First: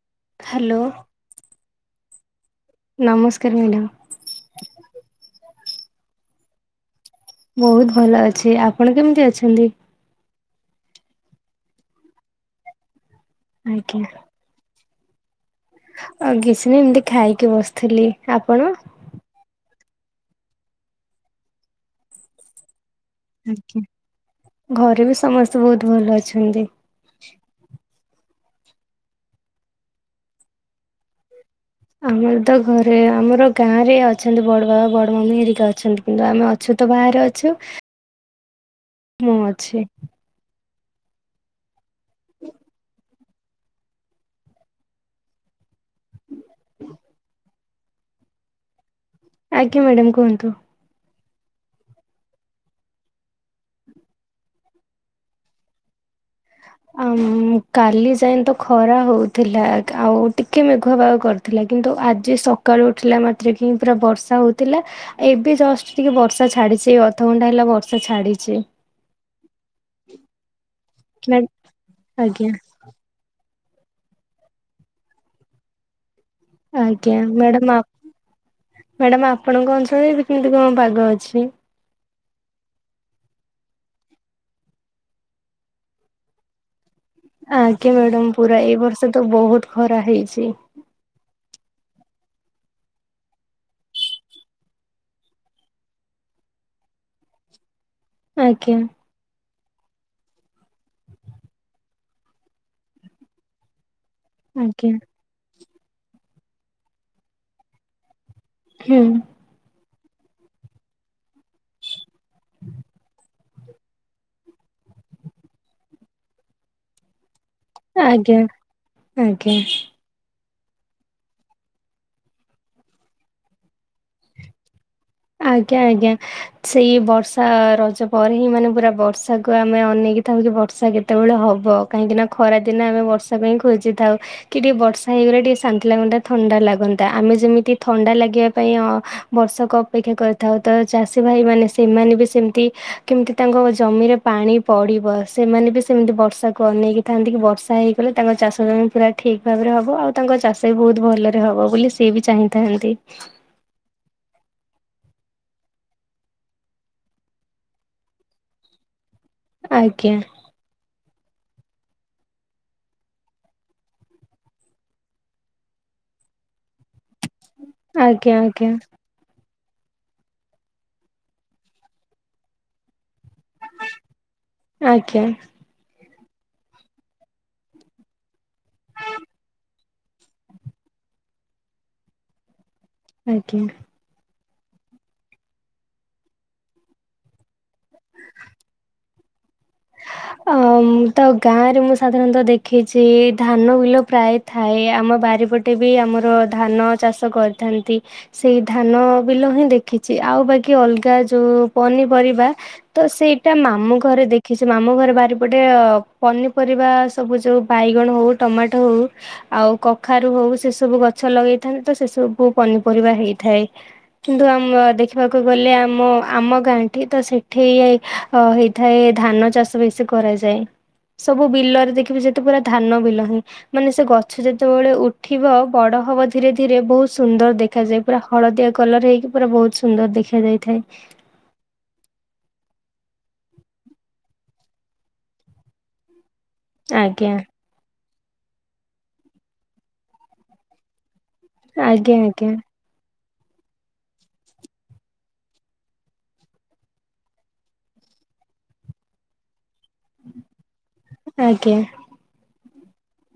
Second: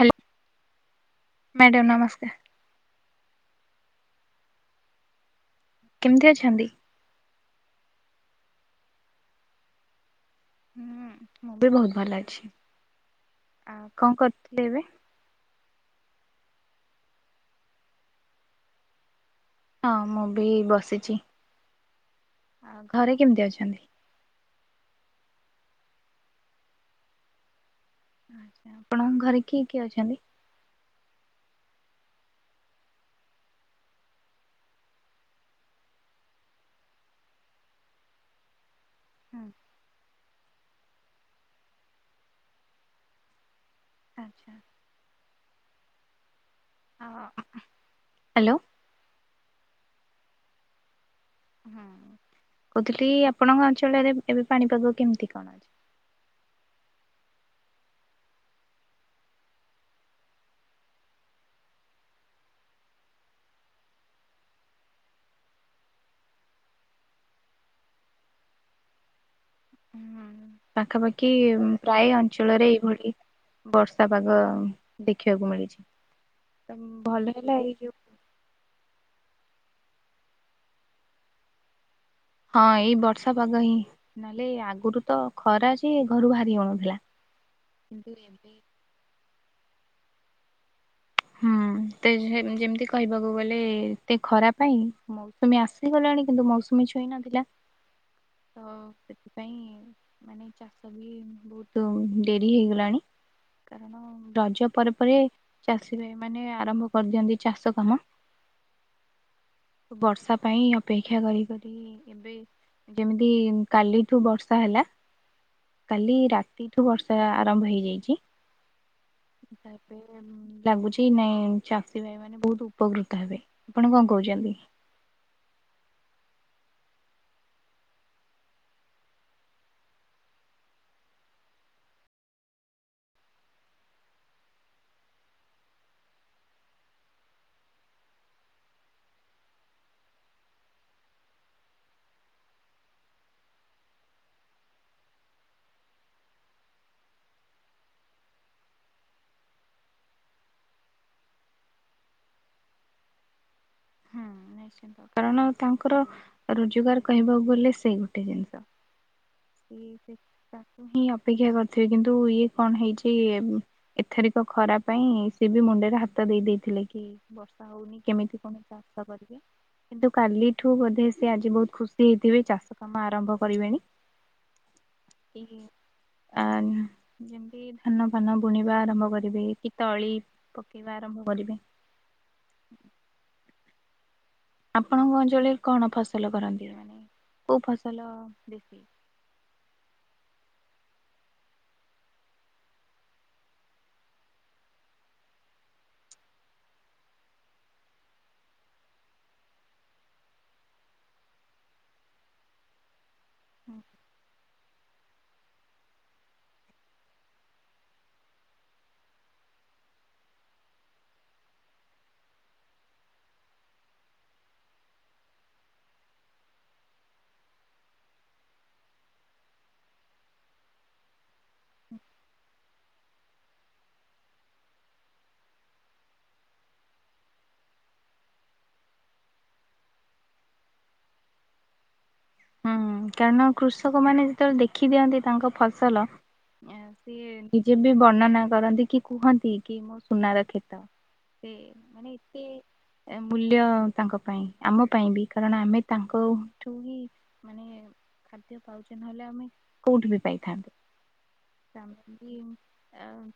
Hello hello madam ନମସ୍କାର। ନମସ୍କାର madam. କେମତି ଅଛନ୍ତି? ବହୁତ ଭଲ ଅଛି। ଆପଣ କେମତି ଅଛନ୍ତି? ହୁଁ ମୁଁ ବି ବହୁତ ଭଲ ଅଛି। ଆଉ ଆଜ୍ଞା କଣ କରୁଥିଲେ ଏବେ? ଆଉ କିଛି ନାହିଁ ଏମତି ଖାଇକି ବସିଥିଲି। ଆପଣ? ହଁ ମୁଁ ବି ବସିଛି। ଘରେ କେମିତି ଆଜ୍ଞା। ଅଛନ୍ତି? ଘରେ ବି ସମସ୍ତେ ବହୁତ ଭଲ ଅଛନ୍ତି। ଆପଣଙ୍କ ଘରେ କିଏ କିଏ ଅଛନ୍ତି? ଆମର ତ ଘରେ ଆମର ଗାଁରେ ଅଛନ୍ତି ବଡ ବାବା, ବଡ ମମି ହେରିକା ଅଛନ୍ତି। କିନ୍ତୁ ଆମେ ଅଛୁ ତ ବାହାରେ ଅଛୁ ମୁଁ ହୁଁ ଅଛି। ଆଚ୍ଛା। ହ୍ୟାଲୋ। ଆଜ୍ଞା ମ୍ୟାଡ଼ାମ କୁହନ୍ତୁ। କହୁଥିଲି ଆପଣଙ୍କ ଅଞ୍ଚଳରେ ଏବେ ପାଣିପାଗ କେମତି କଣ ଅଛି? ହ ଆଁ କାଲି ଯାଏଁ ତ ଖରା ହଉଥିଲା, ଆଉ ଟିକେ ମେଘୁଆ ପାଗ କରିଥିଲା, କିନ୍ତୁ ଆଜି ସକାଳୁ ଉଠିଲା ମାତ୍ରେ କି ପୁରା ବର୍ଷା ହଉଥିଲା, ଏବେ ଜଷ୍ଟ ଟିକେ ବର୍ଷା ଛାଡିଛି ଅଧଘଣ୍ଟା ହେଲା ବର୍ଷା ଛାଡିଛି। ପାଖାପାଖି ମ୍ୟା ପ୍ରାୟ ଆଜ୍ଞା ଅଞ୍ଚଳରେ ଏଇଭଳି ବର୍ଷା ପାଗ ଦେଖିବାକୁ ମିଳିଛି। ତ ଆଜ୍ଞା। ଭଲ ହେଲା ଏଇ ମ୍ୟାଡ଼ାମ ଯୋଉ ଆପ ମ୍ୟାଡ଼ାମ ଆପ ଆପଣଙ୍କ ଅଞ୍ଚଳରେ ଏବେ କେମିତି କଣ ପାଗ ଅଛି? ହଁ ଏଇ ବର୍ଷା ପାଗ ହିଁ, ନହେଲେ ଆଗରୁ ତ ଖରା ଯେ, ଘରୁ ବାହାରି ହଉନଥିଲା। ଆଜ୍ଞା କିନ୍ତୁ ମ୍ୟାଡାମ, ଏବେ ପୁରା ଏଇ ବର୍ଷ ତ ବହୁତ ଖରା ହେଇଛି। ହୁଁ। ଏତେ ସେ ଯେମତି କହିବାକୁ ଗଲେ ଏତେ ଖରା ପାଇଁ, ମୌସୁମୀ ଆସିଗଲାଣି କିନ୍ତୁ ମୌସୁମୀ ଛୁଇଁ ନଥିଲା, ତ ଆଜ୍ଞା। ସେ ସେଇ ପାଇଁ ମାନେ ଚାଷ ବି ବହୁତୁ ଡେରି ହେଇଗଲାଣି, କାରଣ ରଜ ଆଜ୍ଞା ପରେ ପରେ ଚାଷୀ ଭାଇମାନେ ଆରମ୍ଭ କରିଦିଅନ୍ତି, ଚାଷ କାମ। ଖୁଁ। ବର୍ଷା ପାଇଁ ଅପେକ୍ଷା କରି କରି ଏବେ ଯେମିତି କାଲିଠୁ ବର୍ଷା ହେଲା, କାଲି ରାତିଠୁ ବର୍ଷା ଆରମ୍ଭ ହେଇଯାଇଚି ଆଜ୍ଞା ଆଜ୍ଞା। ଲାଗୁଛି ନାଇଁ, ଚାଷୀ ଭାଇମାନେ ବହୁତ ଉପକୃତ ହେବେ। ଆପଣ କଣ କହୁଛନ୍ତି? ଆଜ୍ଞା ଆଜ୍ଞା। ସେଇ ବର୍ଷା ରଜ ପରେ ହିଁ ମାନେ ପୁରା ବର୍ଷାକୁ ଆମେ ଅନେଇ ଇ ଥାଉ କି ବର୍ଷା କେତେବେଳେ ହବ କାହିଁକି ନା ଖରା ଦିନେ ଆମେ ବର୍ଷା ପାଇଁ ଖୋଜି ଥାଉ କି ଟିକେ ବର୍ଷା ହେଇଗଲେ ଟିକେ ଶାନ୍ତି ଲାଗନ୍ତା ଥଣ୍ଡା ଲାଗନ୍ତା ଆମେ ଯେମିତି ଥଣ୍ଡା ଲାଗିଆ ପାଇଁ ଅ ବର୍ଷକ ଅପେକ୍ଷା କରିଥାଉ ତ ଚାଷୀ ଭାଇ ମାନେ ସେମାନେ ବି ସେମତି କେମତି ତାଙ୍କ ଜମିରେ ପାଣି ପଡି ବ ସେମାନେ ବି ସେମିତି ବର୍ଷାକୁ ଅନେଇକି ଥାଆନ୍ତି କି ବର୍ଷା ହେଇଗଲେ ତାଙ୍କ ଚାଷ ଜମି ପୁରା ଠିକ୍ ଭାବରେ ହବ। ଆଉ ତାଙ୍କ ଚାଷ ବି ବହୁତ ଭଲରେ ହବ ବୋଲି ସିଏ ବି ଚାହିଁଥାଆନ୍ତି। ହୁଁ। କାରଣ ତାଙ୍କର ରୋଜଗାର କହିବାକୁ ଗଲେ ସେଇ ଗୋଟେ ଜିନିଷ। ସେଇଥି ଆଜ୍ଞା ତାକୁ ହିଁ ଅ ପେକ୍ଷା କରିଥିବେ କିନ୍ତୁ ଇଏ କଣ ହେଇଛି ଏ ଉଁ ଏଥେରିକ ଖରା ପାଇଁ ସିଏ ବି ମୁଣ୍ଡେରେ ହାତ ଦେଇ ଦେଇଥିଲେ କି ବର୍ଷା ହଉନି ଆଜ୍ଞା କେମିତି କଣ ଆଜ୍ଞା। ଚାଷ କରିବେ। କିନ୍ତୁ କାଲିଠୁ ବୋଧେ ସେ ଆଜି ବହୁତ ଖୁସି ହେଇଥିବେ ଚାଷ କାମ ଆରମ୍ଭ କରିବେଣି। ଆଜ୍ଞା। ଆନ୍ ଯେମିତି ଧାନ ଫାନ ବୁଣିବା ଆରମ୍ଭ କରିବେ କି ତଳି ପକେଇବା ଆରମ୍ଭ କରିବେ। ହୁଁ। ଆଜ୍ଞା। ଆପଣଙ୍କ ଅଞ୍ଚଳରେ କଣ ଫସଲ କରନ୍ତି ମାନେ କୋଉ ଫସଲ ବେଶୀ? ଅ ମୁଁ ତ ଗାଁ ରେ ମୁଁ ସାଧାରଣତଃ ଦେଖିଛି ଧାନ ବିଲ ପ୍ରାୟେ ଥାଏ ଆମ ବାରିପଟେ ବି ଆମର ଧାନ ଚାଷ କରିଥାନ୍ତି। ସେଇ ଧାନ ବିଲ ହିଁ ଦେଖିଛି। ଆଉ ବାକି ଅଲଗା ଯୋଉ ପନିପରିବା ତ ସେଇଟା ମାମୁଁ ଘରେ ଦେଖିଛି। ମାମୁଁ ଘରେ ବାରିପଟେ ଅ ପନିପରିବା ସବୁ ଯୋଉ ବାଇଗଣ ହଉ ଟମାଟୋ ହଉ ଆ ଆଉ କଖାରୁ ହଉ ସେ ସବୁ ଗଛ ଲଗେଇଥାନ୍ତି ତ ସେ ସବୁ ପନିପରିବା ହେଇଥାଏ। କିନ୍ତୁ ଆମ ଦେଖିବାକୁ ଗଲେ ଆମ ଆମ ଗାଁ ଟି ତ ସେଠି ଏ ଅ ହେଇଥାଏ ଧାନ। ଚାଷ ବେଶୀ କରାଯାଏ। ସବୁ ବିଲରେ ଦେଖିବୁ ସେ ତ ପୁରା ଧାନ ବିଲ ହିଁ ମାନେ ସେ ଗଛ ଯେତେବେଳେ ଉଠିବ ବଡ ହବ ଧୀରେ ଧୀରେ ବହୁତ ସୁନ୍ଦର ଦେଖାଯାଏ ପୁରା ହଳଦିଆ କଲର ହେଇକି ପୁରା ବହୁତ ସୁନ୍ଦର ଦେଖା ଯାଇଥାଏ। ହୁଁ କାରଣ କୃଷକ ମାନେ ଯେତେବେଳେ ଦେଖି ଦିଅନ୍ତି ତାଙ୍କ ଫସଲ ଏଁ ସିଏ ଆଜ୍ଞା ନିଜେ ବି ବର୍ଣ୍ଣନା କରନ୍ତି କି କୁହନ୍ତି କି ମୋ ସୁନାର କ୍ଷେତ। ସେ ମାନେ ଆଜ୍ଞା ଏତେ ଆଜ୍ଞା ଏ ମୂଲ୍ୟ ତାଙ୍କ ପାଇଁ ଆମ ପାଇଁ ବି କାରଣ ଆମେ ତାଙ୍କ ଠୁ ହିଁ ମାନେ ଖାଦ୍ୟ ପାଉଛେ ନହେଲେ ଆମେ କୋଉଠୁ ବି ପାଇଥାନ୍ତେ? ଆଜ୍ଞା ଆ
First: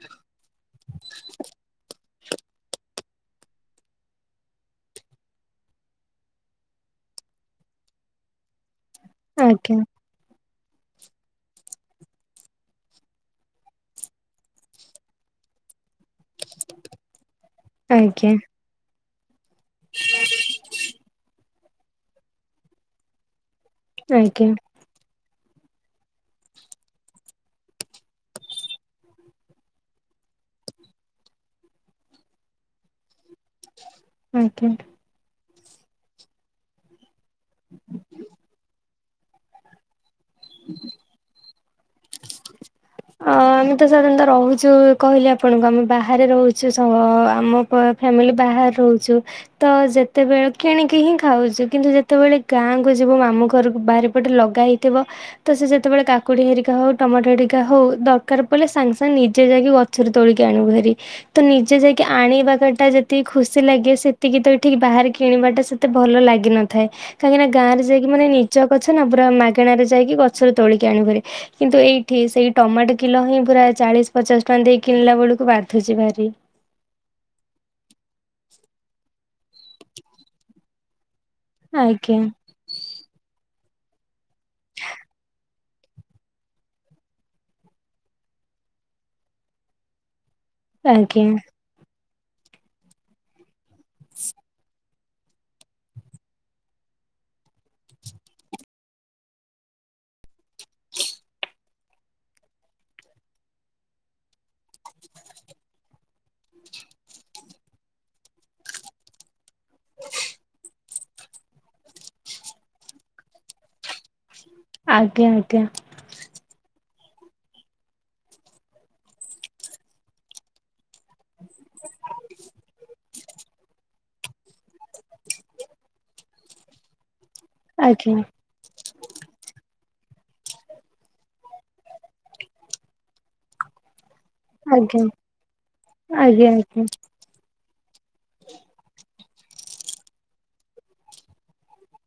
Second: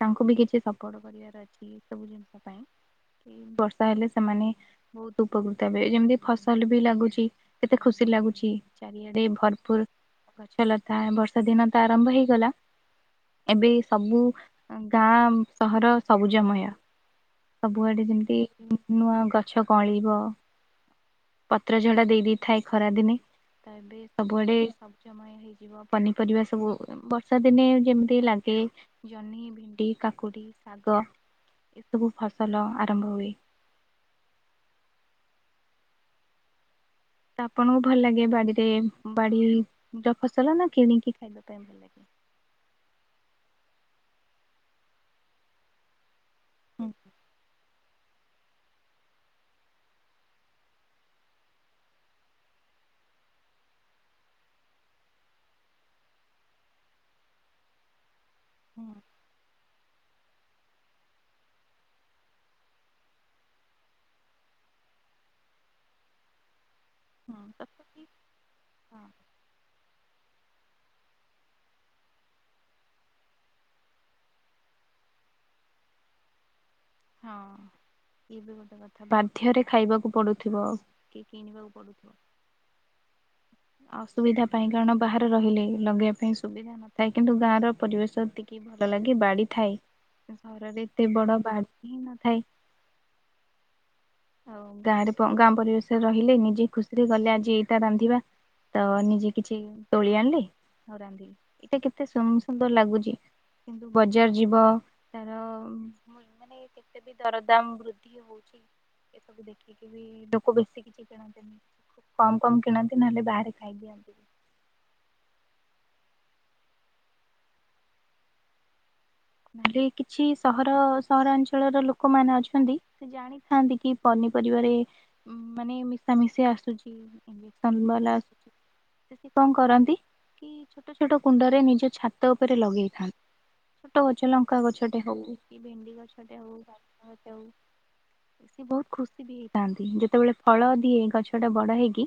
ତାଙ୍କୁ ବି କିଛି ସପୋର୍ଟ କରିବାର ଅଛି ଏ ସବୁ ଜିନିଷ ପାଇଁ। କି ବର୍ଷା ହେଲେ ସେମାନେ ବହୁତ ଉପକୃତ ହେବେ ଏ ଯେମିତି ଫସଲ ବି ଲାଗୁଛି କେତେ ଖୁସି ଲାଗୁଛି ଚାରିଆଡେ ଆଜ୍ଞା ଭରପୁର ଗ ଛ ଲତା ବର୍ଷା ଦିନ ତ ଆରମ୍ଭ ହେଇଗଲା। ଏବେ ସବୁ ଅଁ ଗାଁ ସହର ସବୁଜମୟ ସବୁଆଡ଼େ ଆଜ୍ଞା ଯେମିତି ଉଁ ନୂଆ ଗଛ କଅଁଳିବ। ପତ୍ର ଝଡ଼ା ଦେଇ ଦେଇଥାଏ ଖରାଦିନେ। ତ ଏବେ ଆଜ୍ଞା ସବୁଆଡେ ସ ସବୁଜମୟ ହେଇଯିବ ପନିପରିବା ସବୁ ବର୍ଷା ଦିନେ ଯେମିତି ଲାଗେ ଜହ୍ନି, ଭେଣ୍ଡି କାକୁଡ଼ି, ଶାଗ ଏସବୁ ଫସଲ ଆରମ୍ଭ ହୁଏ। ଆଜ୍ଞା। ତ ଆପଣଙ୍କୁ ଭଲ ଲାଗେ ବାଡିରେ ବାଡି ର ଫସଲ ନା କିଣିକି ଖାଇବା ପାଇଁ ଭଲ ଲାଗେ? ଅ ଆମେ ତ ସାଧାରଣତଃ ରହୁଛୁ କହିଲେ ଆପଣଙ୍କୁ ଆମେ ବାହାରେ ରହୁଛୁ ସ ହୁଁ ଆମ ପ-ଫ୍ୟାମିଲି ବାହାରେ ରହୁଛୁ ତ ଯେତେବେଳେ କିଣିକି ହିଁ ଖାଉଛୁ କିନ୍ତୁ ଯେତେବେଳେ ଗାଁ ଗାଁକୁ ଯିବୁ ମାମୁଁ ଘରୁକୁ ବାରିପଟେ ଲଗା ହେଇଥିବ ତ ସେ ସେତେବେଳେ କାକୁଡି ହେରିକା ହଉ ଟମାଟୋ ହେରି କା ହଉ ଦରକାର ପଡିଲେ ହୁଁ ସାଙ୍ଗେ ସାଙ୍ଗେ ନିଜେ ଯାଇକି ଗ ତୋଳିକି ଆଣିବୁ ଭାରି। ତ ନିଜେ ଯାଇକି ଆଣିବାଟା ଯେତିକି ଖୁସି ଲାଗେ ସେତିକି ତ ଏଠିକ ବା ବାହାରେ କିଣିବା ଟା ସେତେ ଭଲ ଲାଗିନଥାଏ। କାହିଁକି ହୁଁ ଗାଁରେ ତଥାପି ଯାଇକି ମାନେ ନିଜ ଗଛ ହଁ ପୁରା ମାଗଣା ରେ ଯାଇକି ଗଛରୁ ତୋଳିକି ଆଣିବୁ ଭାରି। କିନ୍ତୁ ଏଇ ଏଠି ସେଇ ଟମାଟୋ କିଲୋ ହିଁ ପୁରା ଚାଳିଶ ପଚାଶ ଟଙ୍କା ଦେଇ କିଣିଲା ବେଳକୁ ବାଧୁଚି ଭାରି। ହଁ ଇଏ ବି ଗୋଟେ କଥା ବାଧ୍ୟରେ ଖାଇବାକୁ ପଡୁଥିବ ଆଉ। କି କିଣିବାକୁ ପଡୁଥିବ। ଆଜ୍ଞା ଅସୁବିଧା ପାଇଁ କାରଣ ବାହାରେ ରହିଲେ ଲଗେଇବା ପାଇଁ ସୁବିଧା ନଥାଏ। କିନ୍ତୁ ଗାଁ ର ପରିବେଶ ଏତିକି ଭଲ ଲାଗେ ବାଡି ଥାଏ। ଘରରେ ଏତେ ଆଜ୍ଞା ବଡ ବାଡି ହିଁ ନଥାଏ। ଆଉ ଗାଁରେ ଗାଁ ପରିବେଶରେ ରହିଲେ ନିଜେ ଖୁସିରେ ଗଲେ ଆଜି ଏଇଟା ରାନ୍ଧିବା। ତ ନିଜେ କିଛି ତୋଳି ଆଣିଲେ ଆଉ ରାନ୍ଧିଲେ ଏଇଟା କେତେ ସୁ ସୁନ୍ଦର ଲାଗୁଚି। କିନ୍ତୁ ବଜାର ଯିବ ତାର [unintelligible] ମାନେ କେତେ ବି ଦରଦାମ ବୃଦ୍ଧି ହଉଚି ଏ ସବୁ ଦେଖିକି ବି ଲୋକ ବେଶୀ କିଛି କିଣନ୍ତିନି ଖୁବ କମ କମ କିଣନ୍ତି। ନହେଲେ ବାହାରେ ଖାଇଦି। [inaudible] ଆଜ୍ଞା ଆଜ୍ଞା। ମାନେ କିଛି ସହର ସହରାଞ୍ଚଳର ଲୋକମାନେ ଅଛନ୍ତି ସେ ଜାଣିଥାନ୍ତି କି ପନି ପରିବା ମାନେ ମିଶାମଶି ଆସୁଚି। [unintelligible] ବାଲା ଆଜ୍ଞା ଆସୁଛି ସେଠି କଣ କରନ୍ତି? କି ଛୋଟ ଛୋଟ କୁଣ୍ଡରେ ନିଜ ଛାତ ଉପରେ ଲଗେଇଥାନ୍ତି। ଛୋଟ ଗଛ ଲଙ୍କା ଗଛଟେ ଆଜ୍ଞା। ହଉ କି ଭେଣ୍ଡି ଆଜ୍ଞା ଗଛଟେ ଆଜ୍ଞା ହଉ। [unintelligible] ବହୁତ ଖୁସି ବି ହେଇଥାନ୍ତି। ଯେତେବେଳେ ଫଳ ଦିଏ ଗଛଟା ବଡ ହେଇକି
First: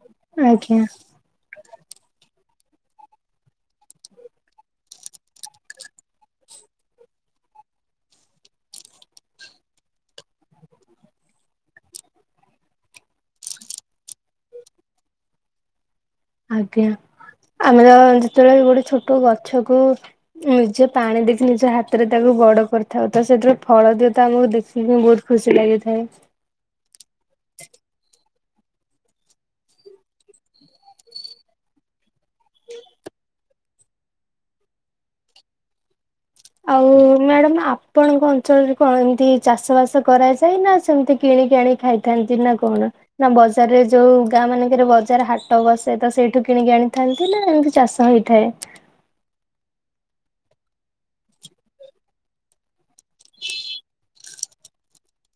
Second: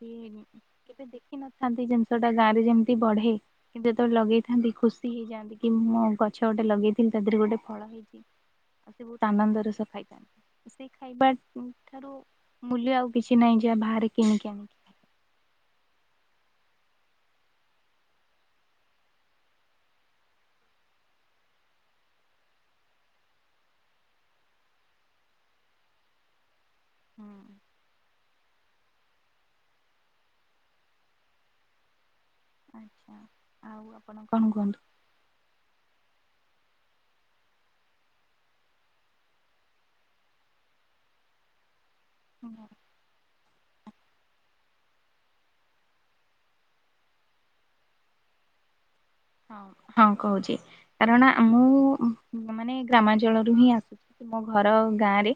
[unintelligible] ଆଜ୍ଞା କେବେ ଦେଖିନ ଥାନ୍ତି ଜିନିଷ ଟା ଗାଁରେ ଯେମିତି ବଢେ କି ଯେତେବେଳେ ଲଗେଇଥାନ୍ତି ଖୁସି ହେଇଯାଆନ୍ତି କି ମୁଁ ଗଛ ଗୋଟେ ଲଗେଇଥିଲି ତା ଦେହରେ ଗୋଟେ ଫଳ ହେଇଚି। ତାକୁ ବହୁତ ଆନନ୍ଦର ସହିତ ଖାଇଥାନ୍ତି। ସେ ଖାଇବା ଠାରୁ ମୂଲ୍ୟ ଆଉ କିଛି ନାହିଁ ଯାହା ବାହାରେ କିଣିକି ଆଣିକି ଖାଇ। [inaudible] ଆଜ୍ଞା। ଆମର ଯେତେବେଳେ ଗୋଟେ ଛୋଟ ଗଛକୁ ନିଜେ ପାଣି ଦେଇକି ନିଜ ହାତରେ ତାକୁ ବଡ କରିଥାଉ ତ ସେଥିରୁ ଫଳ ଦିଏ ତ ଆମକୁ ଦେଖିକି ବହୁତ ଖୁସି ଲାଗିଥାଏ। ହୁଁ। ଆଚ୍ଛା। ଆଉ ଆପଣ କଣ କୁହନ୍ତୁ? ଆଉ ମ୍ୟାଡାମ ଆପଣଙ୍କ ଅଞ୍ଚଳରେ କଣ ଏମତି ଚାଷ ବାସ କରାଯାଏ ନା ସେମିତି କି ସେଇଠି ଆଣି ଖାଇଥାନ୍ତି ନା କଣ ନା ବ [unintelligible] ଯୋଉ ଗାଁ ମାନଙ୍କରେ ବଜାର ହାଟ ବସେ ତ ସେଇଠୁ କିଣିକି ଆଣିଥାନ୍ତି ନା ଏମିତି ଚାଷ ହେଇଥାଏ। [inaudible] ହଁ ହଁ କହୁଚି କାରଣ ଆ ମୁଁ ମାନେ ଗ୍ରାମାଞ୍ଚଳରୁ ହିଁ ଆସୁ ମୋ ଘର ଗାଁ ରେ।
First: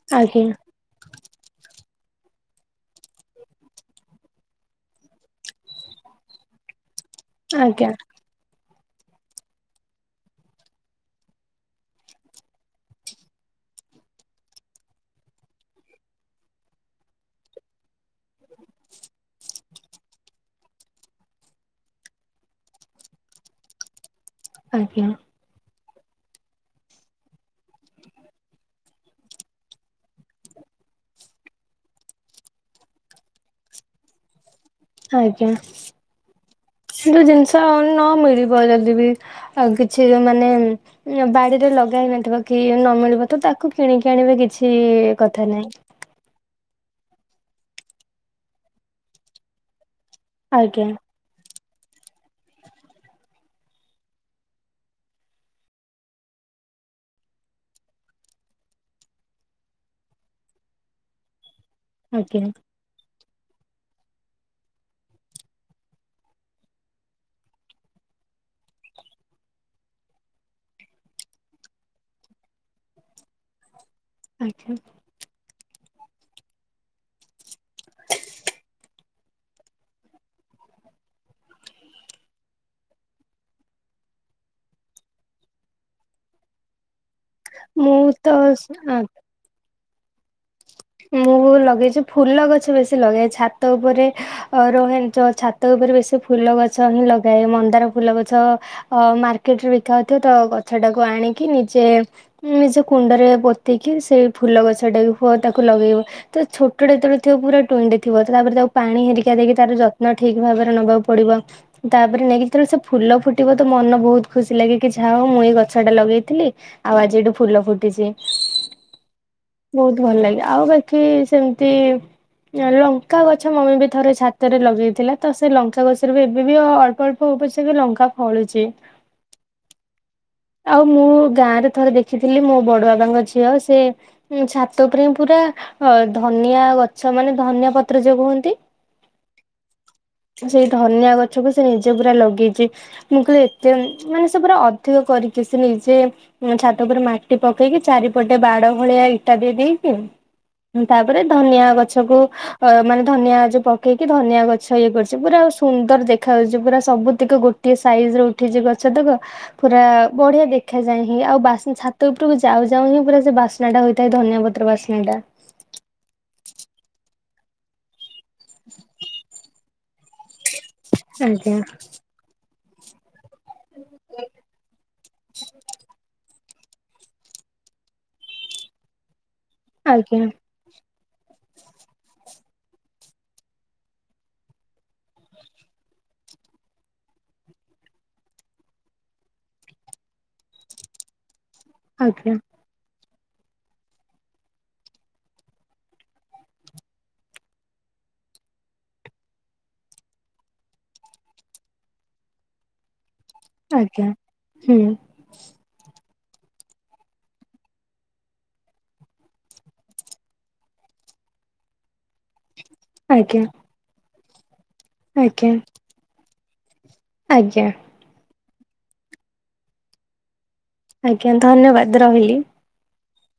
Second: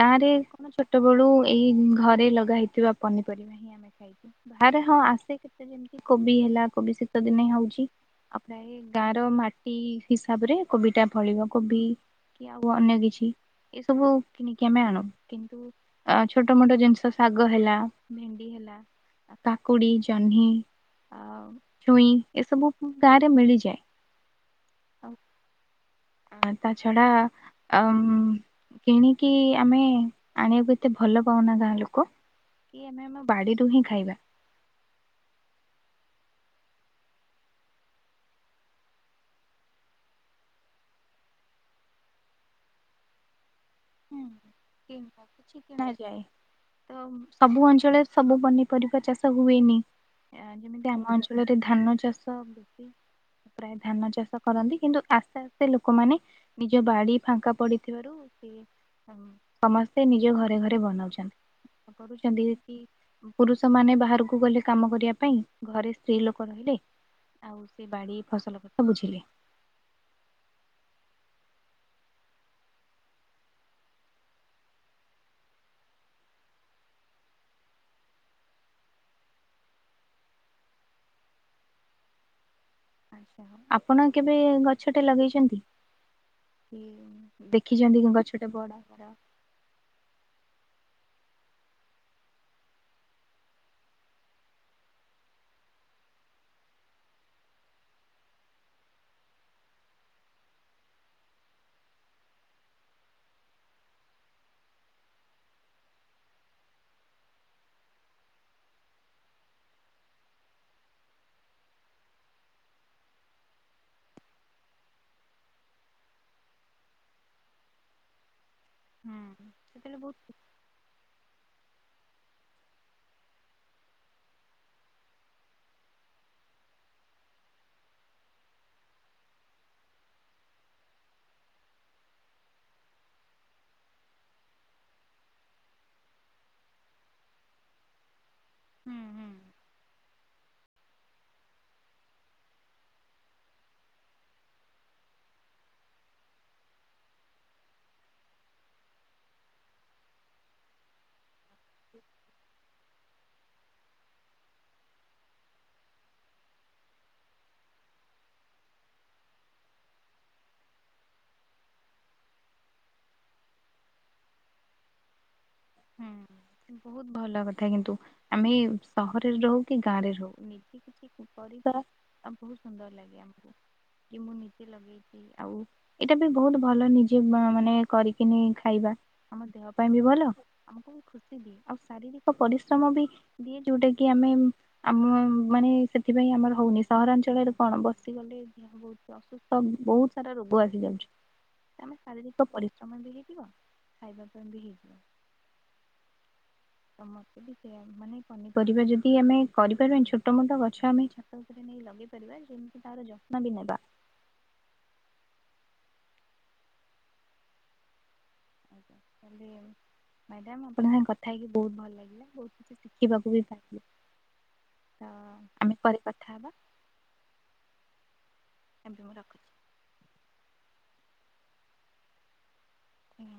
ଗାଁ ରେ ଆଜ୍ଞା କଣ ଛୋଟ ବେଳୁ ଏଇ ଘରେ ଲଗା ହେଇଥିବା ପନିପରିବା ହିଁ ଆମେ ବାହାରେ ହଁ ଆସେ କେତେ କେମିତି କୋବି ହେଲା କୋବି ଶୀତ ଦିନେ ହଉଚି। ଆଜ୍ଞା ଆଉ ପ୍ରାୟ ଗାଁ ର ମାଟି ହିସାବରେ କୋବି ଟା ଫଳିବ। କୋବି କି ଆଉ ଅନ୍ୟ କିଛି। ଏସବୁ କିଣିକି ଆମେ ଆଣୁ। କିନ୍ତୁ ଅ ଛୋଟ ମୋଟ ଜିନିଷ ଶାଗ ହେଲା ଭେଣ୍ଡି ହେ କାକୁଡି, ଜହ୍ନି ଆଉ ଛୁଇଁ ଏସବୁ ଗାଁରେ ମିଳିଯାଏ। ଆଜ୍ଞା। ଆ ତାଛଡ଼ା ଆମ୍ କିଣିକି ଆମେ ଆଣିବାକୁ ଏତେ ଭଲ ପାଉନା ଗାଁ ଲୋକ। କି ଆମେ ଆମ ବାଡିରୁ ହିଁ ଖାଇବା। ଆଜ୍ଞା। ହଁ କିନ୍ତୁ ଜିନିଷ ନ ମିଳିବ ଯଦି ବି ଆ କିଛି ମାନେ ବାଡିରେ ଲଗେଇ ନଥିବ କି ନ ମିଳିବ ତ ତାକୁ କିଣିକି ଆଣିବ କି କିଣ ନା କିଛି କିଣା ଯାଏ। ତ ସବୁ ଅଞ୍ଚଳରେ ସବୁ ପନିପରିବା ଚାଷ ହୁଏନି। ଆଜ୍ଞା ଯେମିତି ଆମ ଅଞ୍ଚଳରେ। ଧାନ ଚାଷ ବେଶୀ,। ପ୍ରାୟ ଧାନ ଚାଷ କରନ୍ତି କିନ୍ତୁ ଆସ୍ତେ ଆସ୍ତେ ଲୋକମାନେ ନିଜ ବାଡି ଫାଙ୍କା ପଡିଥିବାରୁ। ହଁ। ସମସ୍ତେ ନିଜ ଘରେ ଘରେ ବନାଉଛନ୍ତି କରୁଛନ୍ତି ଆଜ୍ଞା କି ପୁରୁଷ ମାନେ ବା ବାହାରକୁ ଗଲେ କାମ କରିବା ପାଇଁ ଘରେ ସ୍ତ୍ରୀ ଲୋକ ରହିଲେ। ଆଉ ସେ ବାଡି ଫସଲ କଥା ବୁଝିଲେ। ଆଚ୍ଛା। [unintelligible] ଆଛା, ଆପଣ କେବେ ଗଛଟେ ଲଗେଇଛନ୍ତି? ମୁଁ ଦେଖିଛନ୍ତି କି ଗଛଟେ ବଡ ତ ହେବାର। ମୁ। ଲଗେଇଛ ଫୁଲ ଗଛ ବେଶୀ ଲଗାଏ ଛାତ ଉପରେ ରହେ ତ ଛାତ ଉପରେ ବେଶୀ ଫୁଲ। ଗଛ ହି ଲଗାଏ, ମନ୍ଦାର ଫୁଲ ଗଛ ମାର୍କେଟରେ ବିକା ହଉଥିବ ତ ଗଛଟାକୁ ଆଣିକି। ନିଜେ ନିଜ କୁଣ୍ଡରେ ପୋତିକି ସେଇ ଫୁଲ ଗଛ ଟାକୁ ହୁଅ ତାକୁ। ଲଗେଇବ। ତ ଛୋଟ ଟେ ଯେତେବେଳେ ଥିବ ପୁରା ଟୁଣ୍ ଟେ ଥିବ ତାପରେ ତାକୁ ପାଣି ହେରିକା ଦେଇକି ତାର ଯତ୍ନ ଠିକ୍ ଭାବରେ। ନବାକୁ ପଡିବ। ତାପରେ ନେଇକି ଯେତେ ବେଳେ ସେ ଫୁଲ ଫୁଟିବ ତ ମନ ବହୁତ ଖୁସି ଲାଗେ କି ଯାହା ହଉ ମୁଁ ଏ। ଗଛ ଟା ଲଗେଇଥିଲି। ଆଉ ଆଜି ଏଠୁ ଫୁଲ ଫୁଟିଛି। ହୁଁ ସେତେ ବେଳେ ତ ବହୁତ। ହୁଁ ସେମିତି। ଲଙ୍କା ଗଛ ମମି ବି ଥରେ ଛାତରେ ଲଗେଇଥିଲା। ତ ସେ ଲଙ୍କା ଗଛରୁ ଏବେ ବି ଆଉ ଅଳ୍ପ ଅଳ୍ପ। ଏ ବର୍ଷ ବି ଲଙ୍କା ଫଳିଛି। [unintelligible] ଆଉ ମୁଁ ଗାଁ ରେ ଥରେ ଦେଖିଥିଲି ମୋ ବଡ ବାବାଙ୍କ ଝିଅ ସେ ଛାତ ଉପରେ। ପୁରା ଅ ଧନିଆ ଗଛ ମାନେ ଧନିଆ ପତ୍ର ଜୋଉ କୁହନ୍ତି। ହୁଁ ହୁଁ। ସେଇ ଧନିଆ ଗଛକୁ ସେ ନିଜେ ପୁରା ଲଗେଇଛି। ମୁଁ କହିଲି, ଏତେ ମାନେ ସେ ପୁରା ଅଧିକ। କରିକି ସେ ନିଜେ ଛାତ ଉପରେ ମାଟି ପକେଇକି ଚାରିପଟେ ବାଡ ଭଳିଆ ଇଟା ବି ଦେଇକି। ତାପରେ ଧନିଆ ଗଛକୁ ଅ ମାନେ। ଧନିଆ ଯୋଉ ପକେଇକି ଧନିଆ ଗଛ ଇଏ କରୁଛି ପୁରା ସୁନ୍ଦର ଦେଖାଯାଉଛି ପୁରା ସବୁତିକ ଗୋଟିଏ ସାଇଜ। ରେ ଉଠିଛି ଗଛ ତକ ପୁରା ବଢିଆ ଦେଖାଯାଏ ହିଁ, ଆଉ ବାସେ ଛାତ ଉପରକୁ ଯାଉ ଯାଉ ହିଁ। ଉପରେ ସେ ବାସ୍ନାଟା ହୋଇଥାଏ ଧନିଆ ପତ୍ର ବାସ୍ନା ଟା। ହୁଁ, ବହୁତ ଭଲ କଥା କିନ୍ତୁ ଆମେ ସହରରେ ରହୁ କି ଗାଁରେ ରହୁ। ନିତି କିଛି ଆଜ୍ଞା କରିବା ଆଉ ବହୁତ ସୁନ୍ଦର ଲାଗେ ଆମକୁ। କି ମୁଁ ନିଜେ ଲଗେଇଛି ଆଉ ଏଇଟା। ବି ବହୁତ ଭଲ ନିଜେ ମାନେ କରିକିନି ଖାଇବା। ଆମ ଦେହ ପାଇଁ ବି ଆଜ୍ଞା ଭଲ। ଆମକୁ ବି ଖୁସି ଦିଏ ଆଉ ଶାରୀରିକ ପରିଶ୍ରମ ବି ଦିଏ ଯୋଉଟା କି ଆମେ ଆମ ମାନେ। ସେଥିପାଇଁ ଆମର ହଉନି ସହରାଞ୍ଚଳରେ କଣ ବସି ଗଲେ ଦେହ ବହୁତ ଅସୁସ୍ଥ ବହୁତ ସାରା ରୋଗ। ବଢିଯାଉଛି ଆମ ଆଜ୍ଞା ଶାରୀରିକ ପରିଶ୍ରମ ବି ହେଇଯିବ ଖାଇବା ପାଇଁ ବି ହେଇଯିବ। ସମସ୍ତେ ବି ସେୟା ମାନେ ପନିପରିବା ଯଦି ଆମେ କରି ପାରିବାନି ଛୋଟ ମୋଟ ଗଛ ଆମେ ଛାତ ଉପରେ। ଲଗେଇ ପାରିବା ଯେମିତି ତାର ଯତ୍ନ। ବି ନେବା ଆଜ୍ଞା ହୁଁ। ମ୍ୟାଡାମ ଆପଣ ଙ୍କ ସାଙ୍ଗେ କଥା ହେଇକି ବହୁତ ଭଲ ଲାଗିଲା ବହୁତ। କିଛି ଶିଖିବାକୁ ଆଜ୍ଞା ବି ପାଇିଲି ତ ଆଜ୍ଞା। ଆମେ ପରେ କଥା ହବା। ଆଜ୍ଞା। ଏବେ ମୁ ରଖୁଛି। ଆଜ୍ଞା ଧନ୍ୟବାଦ ରହିଲି। ଆଜ୍ଞା